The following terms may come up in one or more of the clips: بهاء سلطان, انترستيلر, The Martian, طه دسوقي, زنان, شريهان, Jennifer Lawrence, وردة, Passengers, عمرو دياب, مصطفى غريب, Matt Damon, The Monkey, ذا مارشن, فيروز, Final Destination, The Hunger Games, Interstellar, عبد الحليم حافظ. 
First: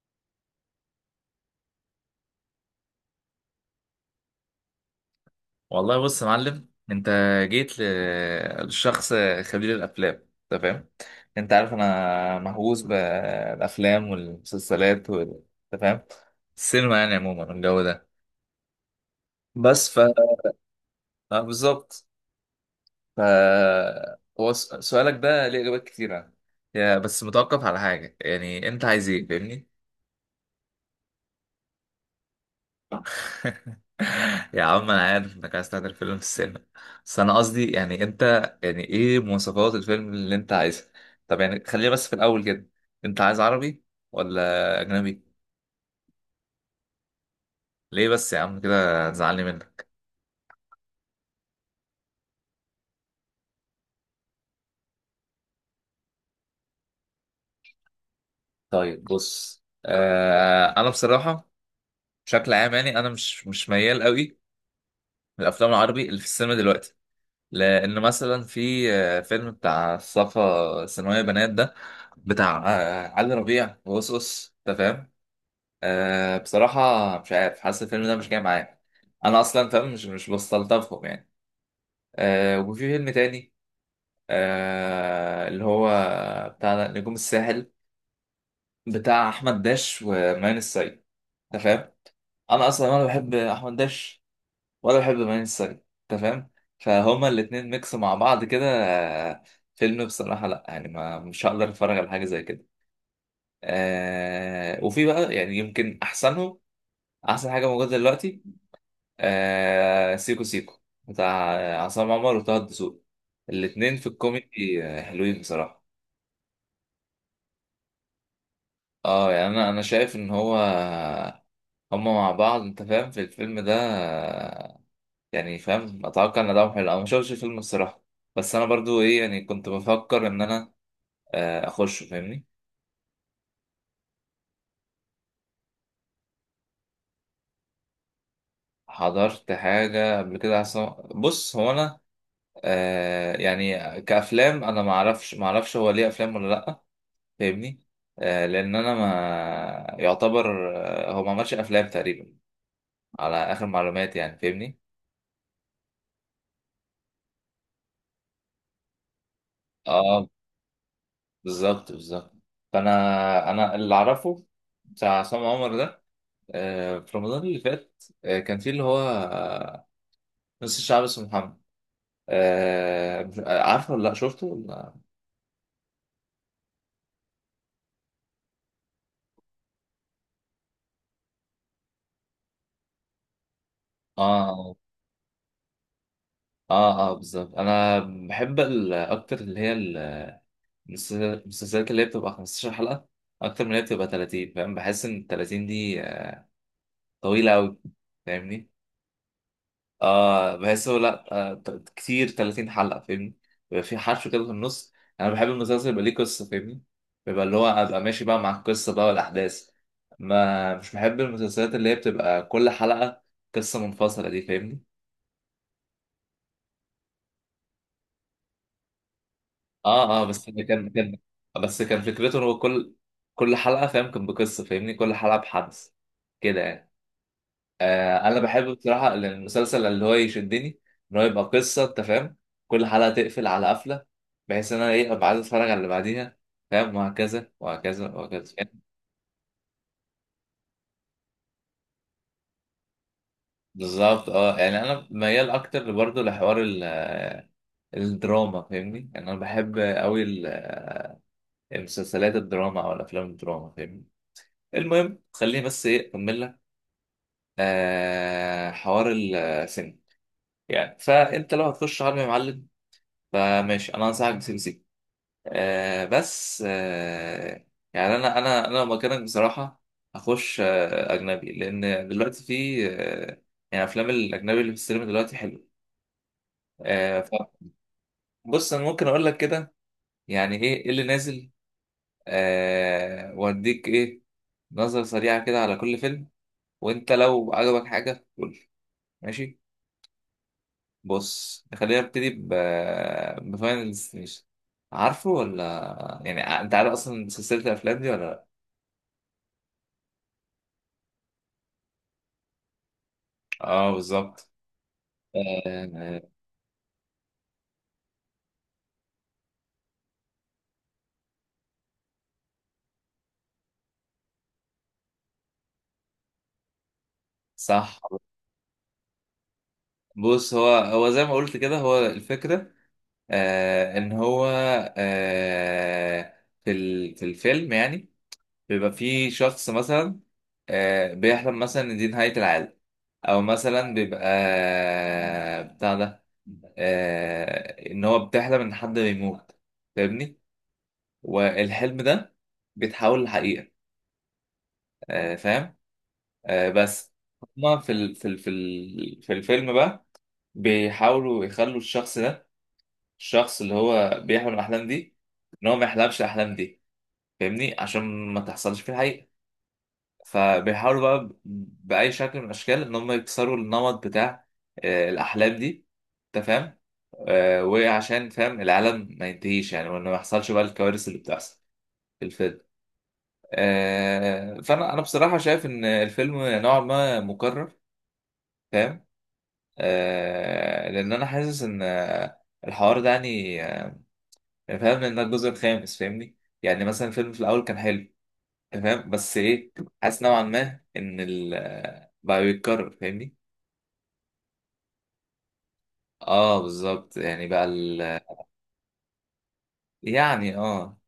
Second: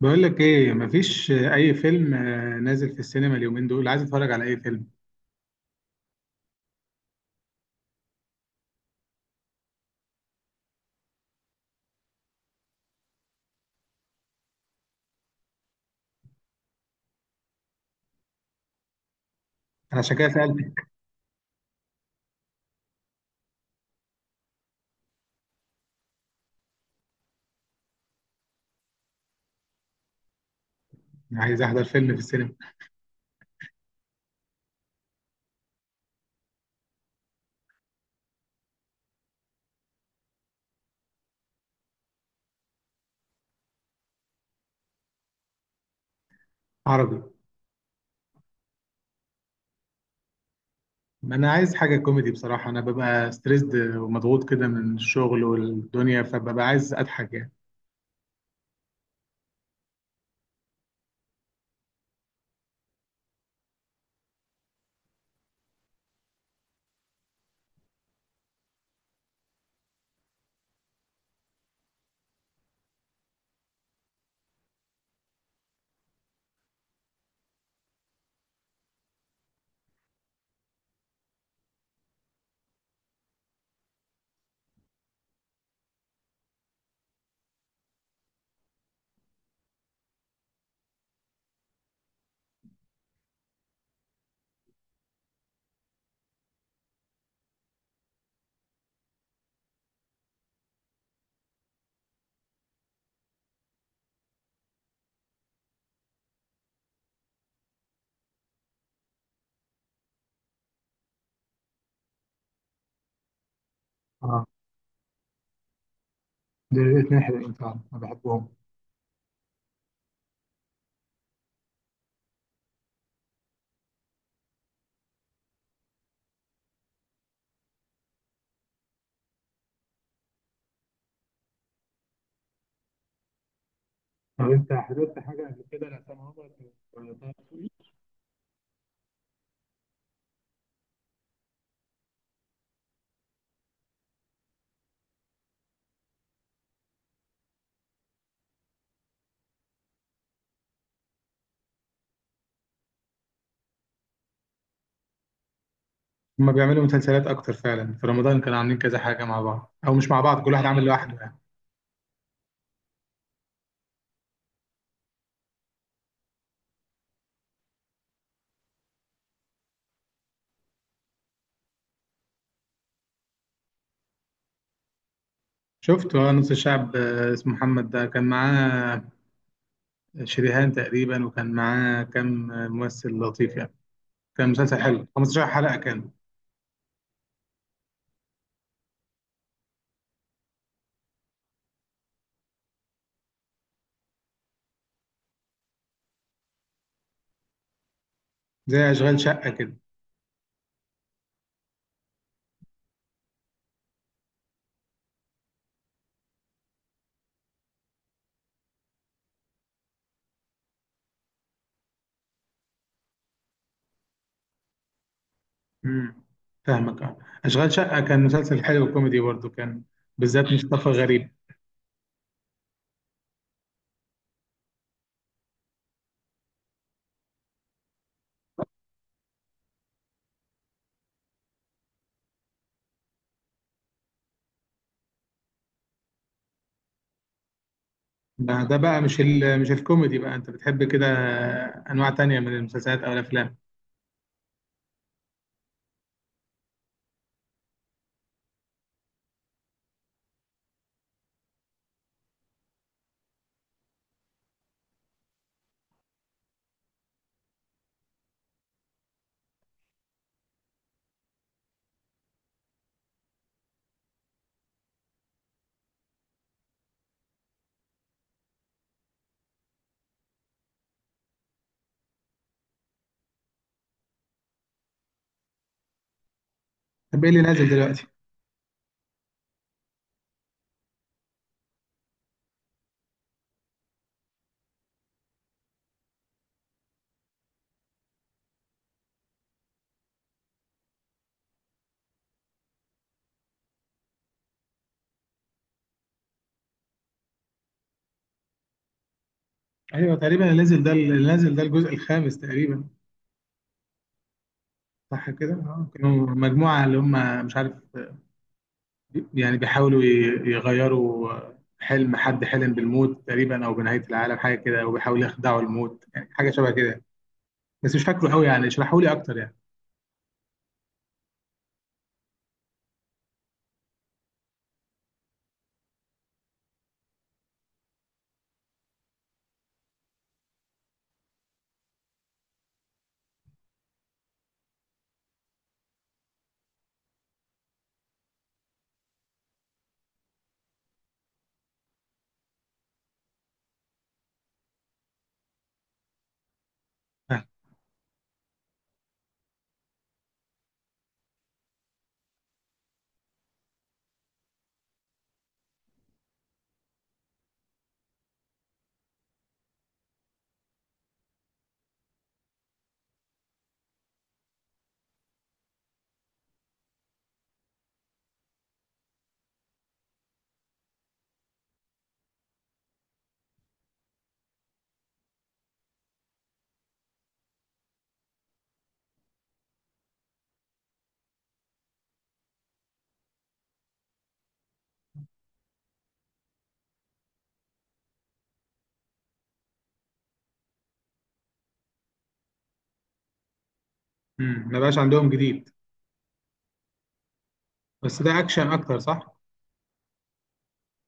بقول لك ايه، مفيش اي فيلم نازل في السينما اليومين دول، عايز اتفرج على اي فيلم. والله بص يا معلم انت. جيت لشخص خبير الافلام. انت فاهم؟ انت عارف انا مهووس بالافلام والمسلسلات انت فاهم؟ السينما يعني عموما والجو ده. بس انا عشان كده سالتك. اه بالظبط. ف هو سؤالك ده ليه اجابات كتيره. يا بس متوقف على حاجه، يعني انت عايز ايه؟ فاهمني. أنا عايز احضر فيلم في السينما. يا عم انا عارف انك عايز تعمل فيلم في السينما، بس انا قصدي، يعني انت، يعني ايه مواصفات الفيلم اللي انت عايزها؟ طب يعني خلينا بس في الاول كده، انت عايز عربي ولا اجنبي؟ عربي. ليه بس يا عم كده؟ هتزعلني منك. ما انا عايز حاجه كوميدي بصراحه، انا ببقى ستريسد ومضغوط كده من الشغل والدنيا، فببقى عايز اضحك يعني. طيب بص، انا بصراحه بشكل عام يعني انا مش ميال قوي للافلام العربي اللي في السينما دلوقتي. لان مثلا في فيلم بتاع الصفا ثانويه بنات ده، بتاع علي ربيع وقصقص. انت فاهم؟ أه بصراحة مش عارف، حاسس الفيلم ده مش جاي معايا. أنا أصلا فاهم، مش بستلطفهم يعني. وفي فيلم تاني، اللي هو بتاع نجوم الساحل، بتاع أحمد داش وماين السيد. أنت فاهم؟ أنا أصلا ولا بحب أحمد داش ولا بحب ماين السيد. أنت فاهم. فهما الاتنين ميكس مع بعض كده. فيلم بصراحة لأ، يعني ما مش هقدر أتفرج على حاجة زي كده. وفي بقى يعني يمكن أحسنهم، أحسن حاجة موجودة دلوقتي، سيكو سيكو، بتاع عصام عمر وطه الدسوقي. الاتنين في اه، الكوميدي حلوين بصراحة. دول الاثنين حلوين فعلا، انا بحبهم. اه يعني انا شايف ان هو، هما مع بعض انت فاهم، في الفيلم ده. يعني فاهم، اتوقع ان ده حلو. انا ما شفتش الفيلم الصراحة، بس انا برضو ايه يعني كنت بفكر ان انا اخش. فاهمني. طب انت حضرت حاجه قبل كده لعصام عمر ولا طه دسوقي؟ حضرت حاجة قبل كده عصام. بص هو انا، يعني كأفلام انا ما اعرفش هو ليه افلام ولا لا. فاهمني. لان انا ما يعتبر، هو ما عملش افلام تقريبا على اخر معلومات يعني. فاهمني. هما بيعملوا مسلسلات اكتر فعلا، في رمضان كانوا عاملين كذا حاجه مع بعض او مش مع اه بعض، كل واحد عامل لوحده يعني. بالظبط بالظبط. فانا اللي اعرفه بتاع عصام عمر ده في رمضان اللي فات، كان في اللي هو نص الشعب اسمه محمد. عارفه ولا لا؟ شفته ولا؟ شفت نص الشعب اسمه محمد ده، كان معاه شريهان تقريبا، وكان معاه كام ممثل لطيف يعني. اه كان اه. مسلسل حلو، 15 حلقة كان. بالظبط. انا بحب اكتر اللي هي المسلسلات اللي هي بتبقى 15 حلقة اكتر من اللي هي بتبقى 30. فاهم؟ بحس ان ال 30 دي طويلة أوي. فاهمني؟ زي أشغال شقة كده. بحسه لأ. كتير 30 حلقة. فاهمني؟ بيبقى في حشو كده في النص. أنا بحب المسلسل يبقى ليه قصة. فاهمني؟ بيبقى اللي هو أبقى ماشي بقى مع القصة بقى والأحداث. ما مش بحب المسلسلات اللي هي بتبقى كل حلقة قصة منفصلة دي. فاهمني؟ امم. فاهمك، اه. أشغال شقة كان مسلسل حلو كوميدي برضه، كان بالذات بس ده مصطفى كان. غريب. بس كان فكرته إن هو كل حلقة فاهم، كان بقصة. فاهمني؟ كل حلقة بحدث كده يعني. انا بحب بصراحه إن المسلسل اللي هو يشدني، ان هو يبقى قصه انت فاهم، كل حلقه تقفل على قفله، بحيث ان انا ايه ابقى عايز اتفرج على اللي بعديها. فاهم؟ وهكذا وهكذا وهكذا. ما ده فاهم؟ بقى مش الكوميدي بقى، أنت بتحب كده أنواع تانية من المسلسلات أو الأفلام. بالظبط. اه يعني انا ميال اكتر برضه لحوار الدراما. فاهمني. يعني انا بحب قوي المسلسلات الدراما او الافلام الدراما. فاهمني. المهم خليني بس ايه اكمل لك حوار السينما يعني. فانت لو هتخش عالم يا معلم، فماشي انا انصحك بسي بي سي. آه بس آه يعني انا لو مكانك بصراحه، هخش اجنبي، لان دلوقتي في يعني افلام الاجنبي اللي في السينما دلوقتي حلو آه طب إيه اللي نازل دلوقتي؟ فبص انا ممكن اقول لك كده، يعني ايه إيه اللي نازل، واديك ايه، نظره سريعه كده على كل فيلم، وانت لو عجبك حاجه قول لي. ماشي. بص خلينا نبتدي بفاينل ديستنيشن. عارفه ولا يعني، انت عارف اصلا سلسله الافلام دي ولا لا؟ أيوه، تقريبا اللي نازل ده الجزء الخامس تقريبا، اه بالظبط. صح كده؟ اه، آه، كانوا مجموعة اللي هم مش عارف، يعني بيحاولوا يغيروا حلم، حد حلم بالموت تقريبا او بنهايه العالم، حاجه كده، وبيحاولوا يخدعوا الموت يعني، حاجه شبه كده. بس صح. مش فاكره قوي يعني، اشرحوا لي اكتر يعني. بص هو زي ما قلت كده، هو الفكرة، ان هو في الفيلم يعني، بيبقى في شخص مثلا بيحلم مثلا ان دي نهاية العالم، او مثلا بيبقى بتاع ده، ان هو بتحلم ان حد بيموت. فاهمني. والحلم ده بيتحول لحقيقة. فاهم. آه بس آه. هما في الفيلم بقى بيحاولوا يخلوا الشخص ده، الشخص اللي هو بيحلم الأحلام دي، إن هو ما يحلمش الأحلام دي. فاهمني. عشان ما تحصلش في الحقيقة. فبيحاولوا بقى بأي شكل من الأشكال إن هم يكسروا النمط بتاع الأحلام دي. أنت فاهم. وعشان فاهم العالم ما ينتهيش يعني، وإن ما يحصلش بقى الكوارث اللي بتحصل في الفيلم. فأنا بصراحة شايف إن الفيلم نوعا ما مكرر. فاهم. لأن أنا حاسس إن الحوار ده يعني، يعني فاهم انها الجزء الخامس. فاهمني. يعني مثلا الفيلم في الاول كان حلو تمام، بس ايه، حاسس نوعا ما ان بقى بيتكرر. فاهمني. مم. ما بقاش عندهم جديد. اه بالظبط يعني بقى بس ده اكشن اكتر، صح؟ يعني اه.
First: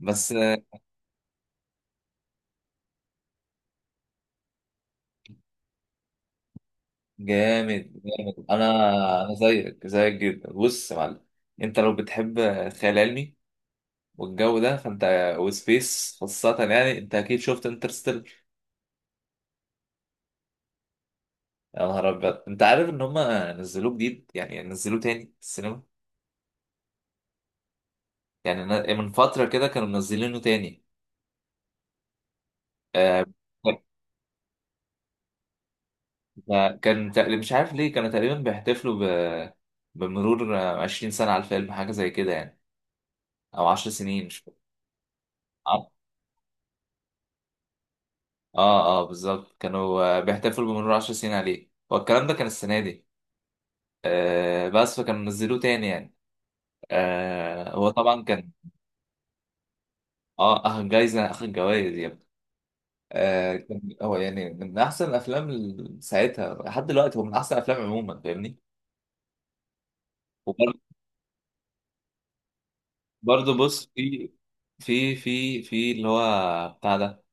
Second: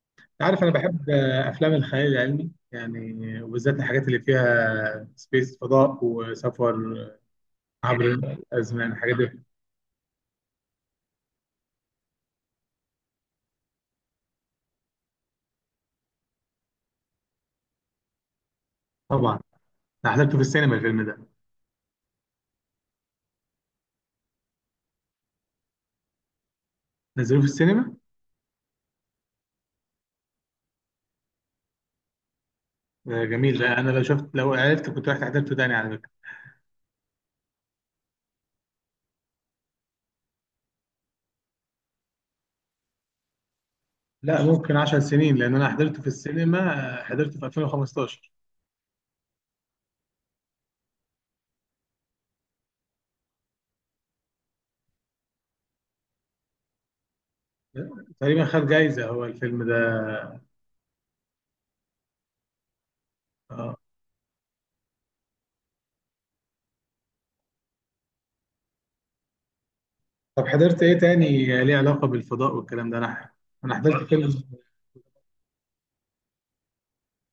بس. انت عارف انا بحب افلام الخيال العلمي يعني، وبالذات الحاجات اللي فيها سبيس، فضاء وسفر جامد عبر جامد. انا الازمان، الحاجات انا دي. زيك زيك جدا. بص يا معلم، انت لو بتحب الخيال العلمي والجو ده فانت، وسبيس خاصة يعني، انت اكيد شفت انترستيلر. طبعا. انا حضرته في السينما الفيلم ده. يا نهار ابيض، انت عارف ان هم نزلوه جديد، يعني نزلوه تاني في السينما. نزلوه في السينما. يعني من فترة كده كانوا منزلينه تاني. آه، جميل ده، انا لو شفت، لو عرفت كنت رحت حضرته تاني على. كان تقريبا مش عارف ليه كانوا تقريبا بيحتفلوا ب... بمرور 20 سنة على الفيلم حاجة زي كده يعني، أو 10 سنين مش لا، فاكر. ممكن 10 سنين، لان انا اه حضرته في السينما، حضرته في 2015. اه. بالظبط، كانوا بيحتفلوا بمرور 10 سنين عليه. هو الكلام ده كان السنة دي. بس فكانوا نزلوه تاني يعني. هو طبعا تقريبا كان. خد جايزة هو الفيلم ده. اه أخد جايزة، أخد جوايز يا ابني. آه. كان هو يعني من أحسن الأفلام ساعتها. لحد دلوقتي هو من أحسن الأفلام عموما. فاهمني. طب حضرت ايه تاني ليه علاقة بالفضاء والكلام ده، انا برضه انا بص حضرت فيلم. في في اللي هو بتاع ده،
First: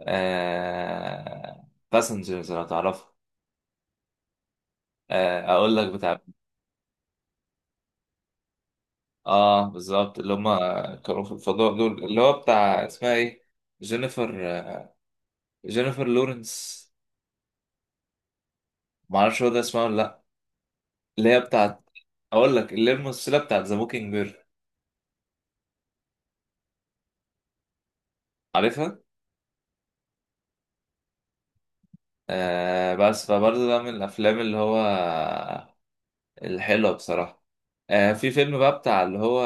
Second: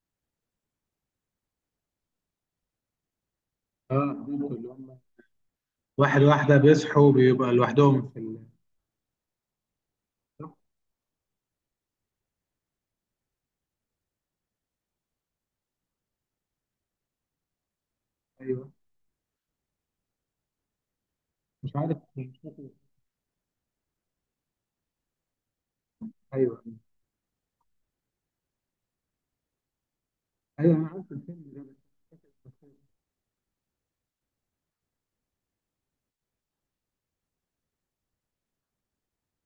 باسنجرز. لو تعرفه، اه، حضرته، اللي هم اقول لك بتاع. واحد واحدة بيصحوا بيبقى لوحدهم في. اه بالظبط، اللي هم كانوا في الفضاء دول. اللي هو بتاع، اسمها ايه، جينيفر، جينيفر لورنس. ايوه. معرفش هو ده اسمها ولا لا، اللي هي مش بتاعت. عارف، مش اقول فاكر. لك اللي هي الممثله بتاعت ذا موكينج بير. ايوه، عارفها. ايوه، انا عارف الفيلم ده. بس مش فاكر. آه بس فبرضه ده من الافلام اللي هو الحلوه بصراحه. في فيلم بقى بتاع اللي هو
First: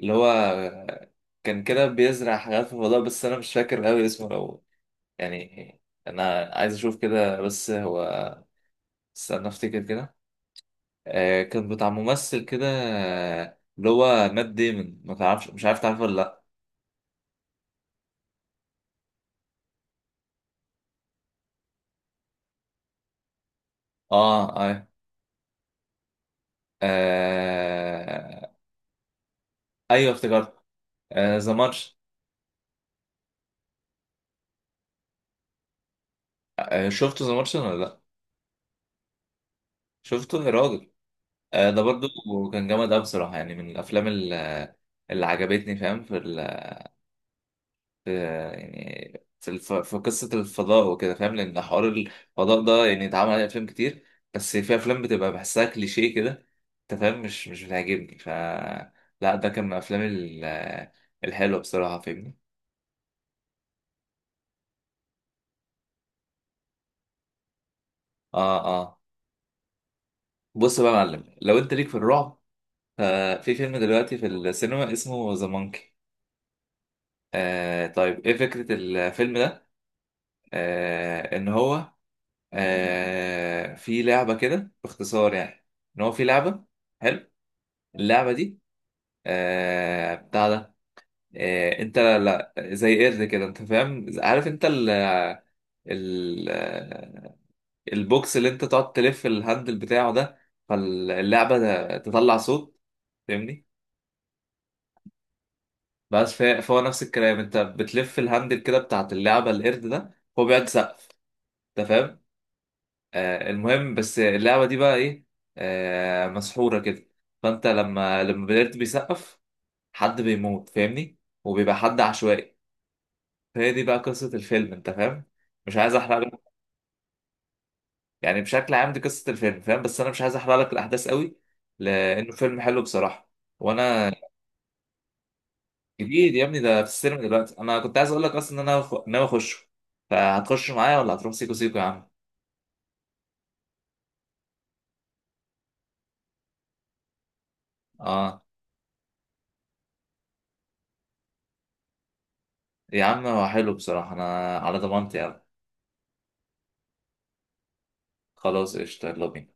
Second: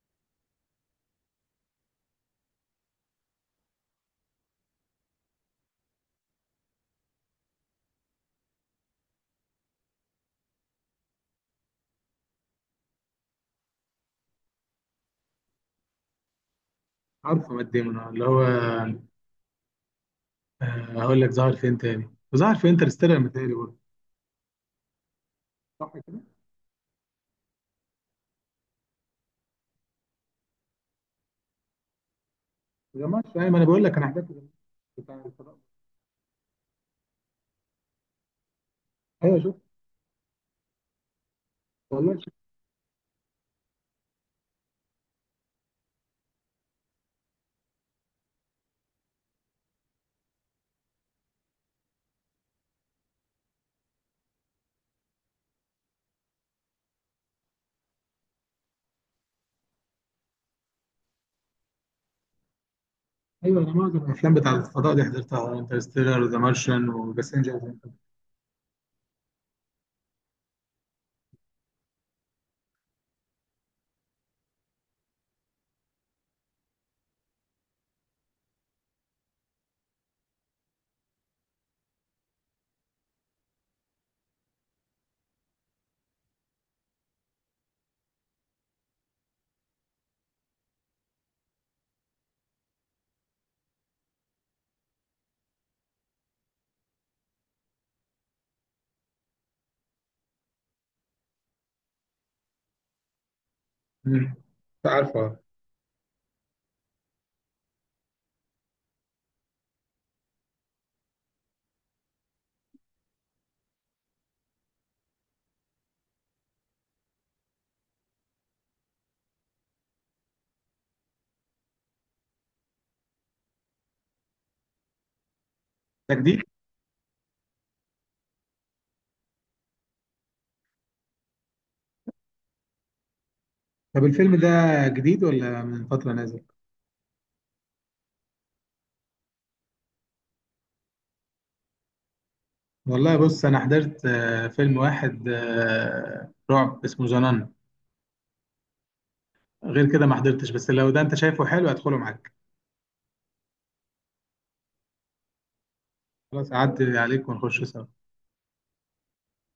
اللي هو كان كده بيزرع حاجات في الفضاء، بس انا مش فاكر قوي اسمه. لو يعني انا عايز اشوف كده، بس هو استنى افتكر كده. كان بتاع ممثل كده، اللي هو مات ديمون. ما تعرفش؟ مش عارف تعرفه ولا لا؟ عارفه مات ديمون، اللي هو، هقول لك ظهر فين تاني، ظهر في انترستيلر متهيألي برضه، اه اه. صح كده؟ آه ايوه افتكرت. ذا مارش. ما جمعتش، ايوه، ما انا بقول لك انا حضرت بتاع الفضاء. شفته ذا مارش ولا لا؟ ايوه. شفته يا راجل. ده برضو والله شوف. كان جامد أوي بصراحة، يعني من الأفلام اللي عجبتني. فاهم. في يعني في في قصة الفضاء وكده. فاهم. لأن حوار الفضاء ده يعني اتعمل عليه أفلام كتير، بس في أفلام بتبقى بحسها كليشيه كده. أنت فاهم. مش بتعجبني. لا، ده كان من الأفلام الحلوة بصراحة. فاهمني. ايوه، انا معظم الافلام بتاع الفضاء دي حضرتها، انترستيلر، ذا مارشن، وباسنجر. آه آه بص بقى يا معلم، لو أنت ليك في الرعب، ففي فيلم دلوقتي في السينما اسمه ذا مونكي. طيب إيه فكرة الفيلم ده؟ إن هو في لعبة كده باختصار يعني، إن هو في لعبة، حلو، اللعبة دي بتاع ده، انت لا لا زي قرد كده انت فاهم. عارف انت ال ال آه، البوكس اللي انت تقعد تلف الهاندل بتاعه ده، فاللعبة ده تطلع صوت. فاهمني. مم. عارفه. فهو نفس الكلام، انت بتلف الهاندل كده بتاعت اللعبة القرد ده، هو بيقعد يسقف. انت فاهم. المهم بس اللعبة دي بقى ايه، مسحورة كده. فانت لما القرد بيسقف، حد بيموت. فاهمني. وبيبقى حد عشوائي. فهي دي بقى قصة الفيلم. انت فاهم. مش عايز ده احرق جديد. لك. يعني بشكل عام دي قصة الفيلم، فاهم، بس انا مش عايز احرق لك الاحداث قوي، لانه فيلم حلو بصراحة، طب وانا. الفيلم ده جديد ولا من فتره جديد نازل؟ يا ابني، ده في السينما دلوقتي. انا كنت عايز اقول لك اصلا ان انا ناوي اخشه. فهتخش معايا ولا هتروح سيكو سيكو يا عم؟ والله بص، انا حضرت فيلم واحد رعب اسمه زنان. اه غير كده ما حضرتش، بس لو ده انت شايفه حلو هدخله معاك. يا عم هو حلو بصراحة، انا على ضمانتي يا عم. خلاص، اعدي عليك ونخش سوا. خلاص قشطة، يلا بينا.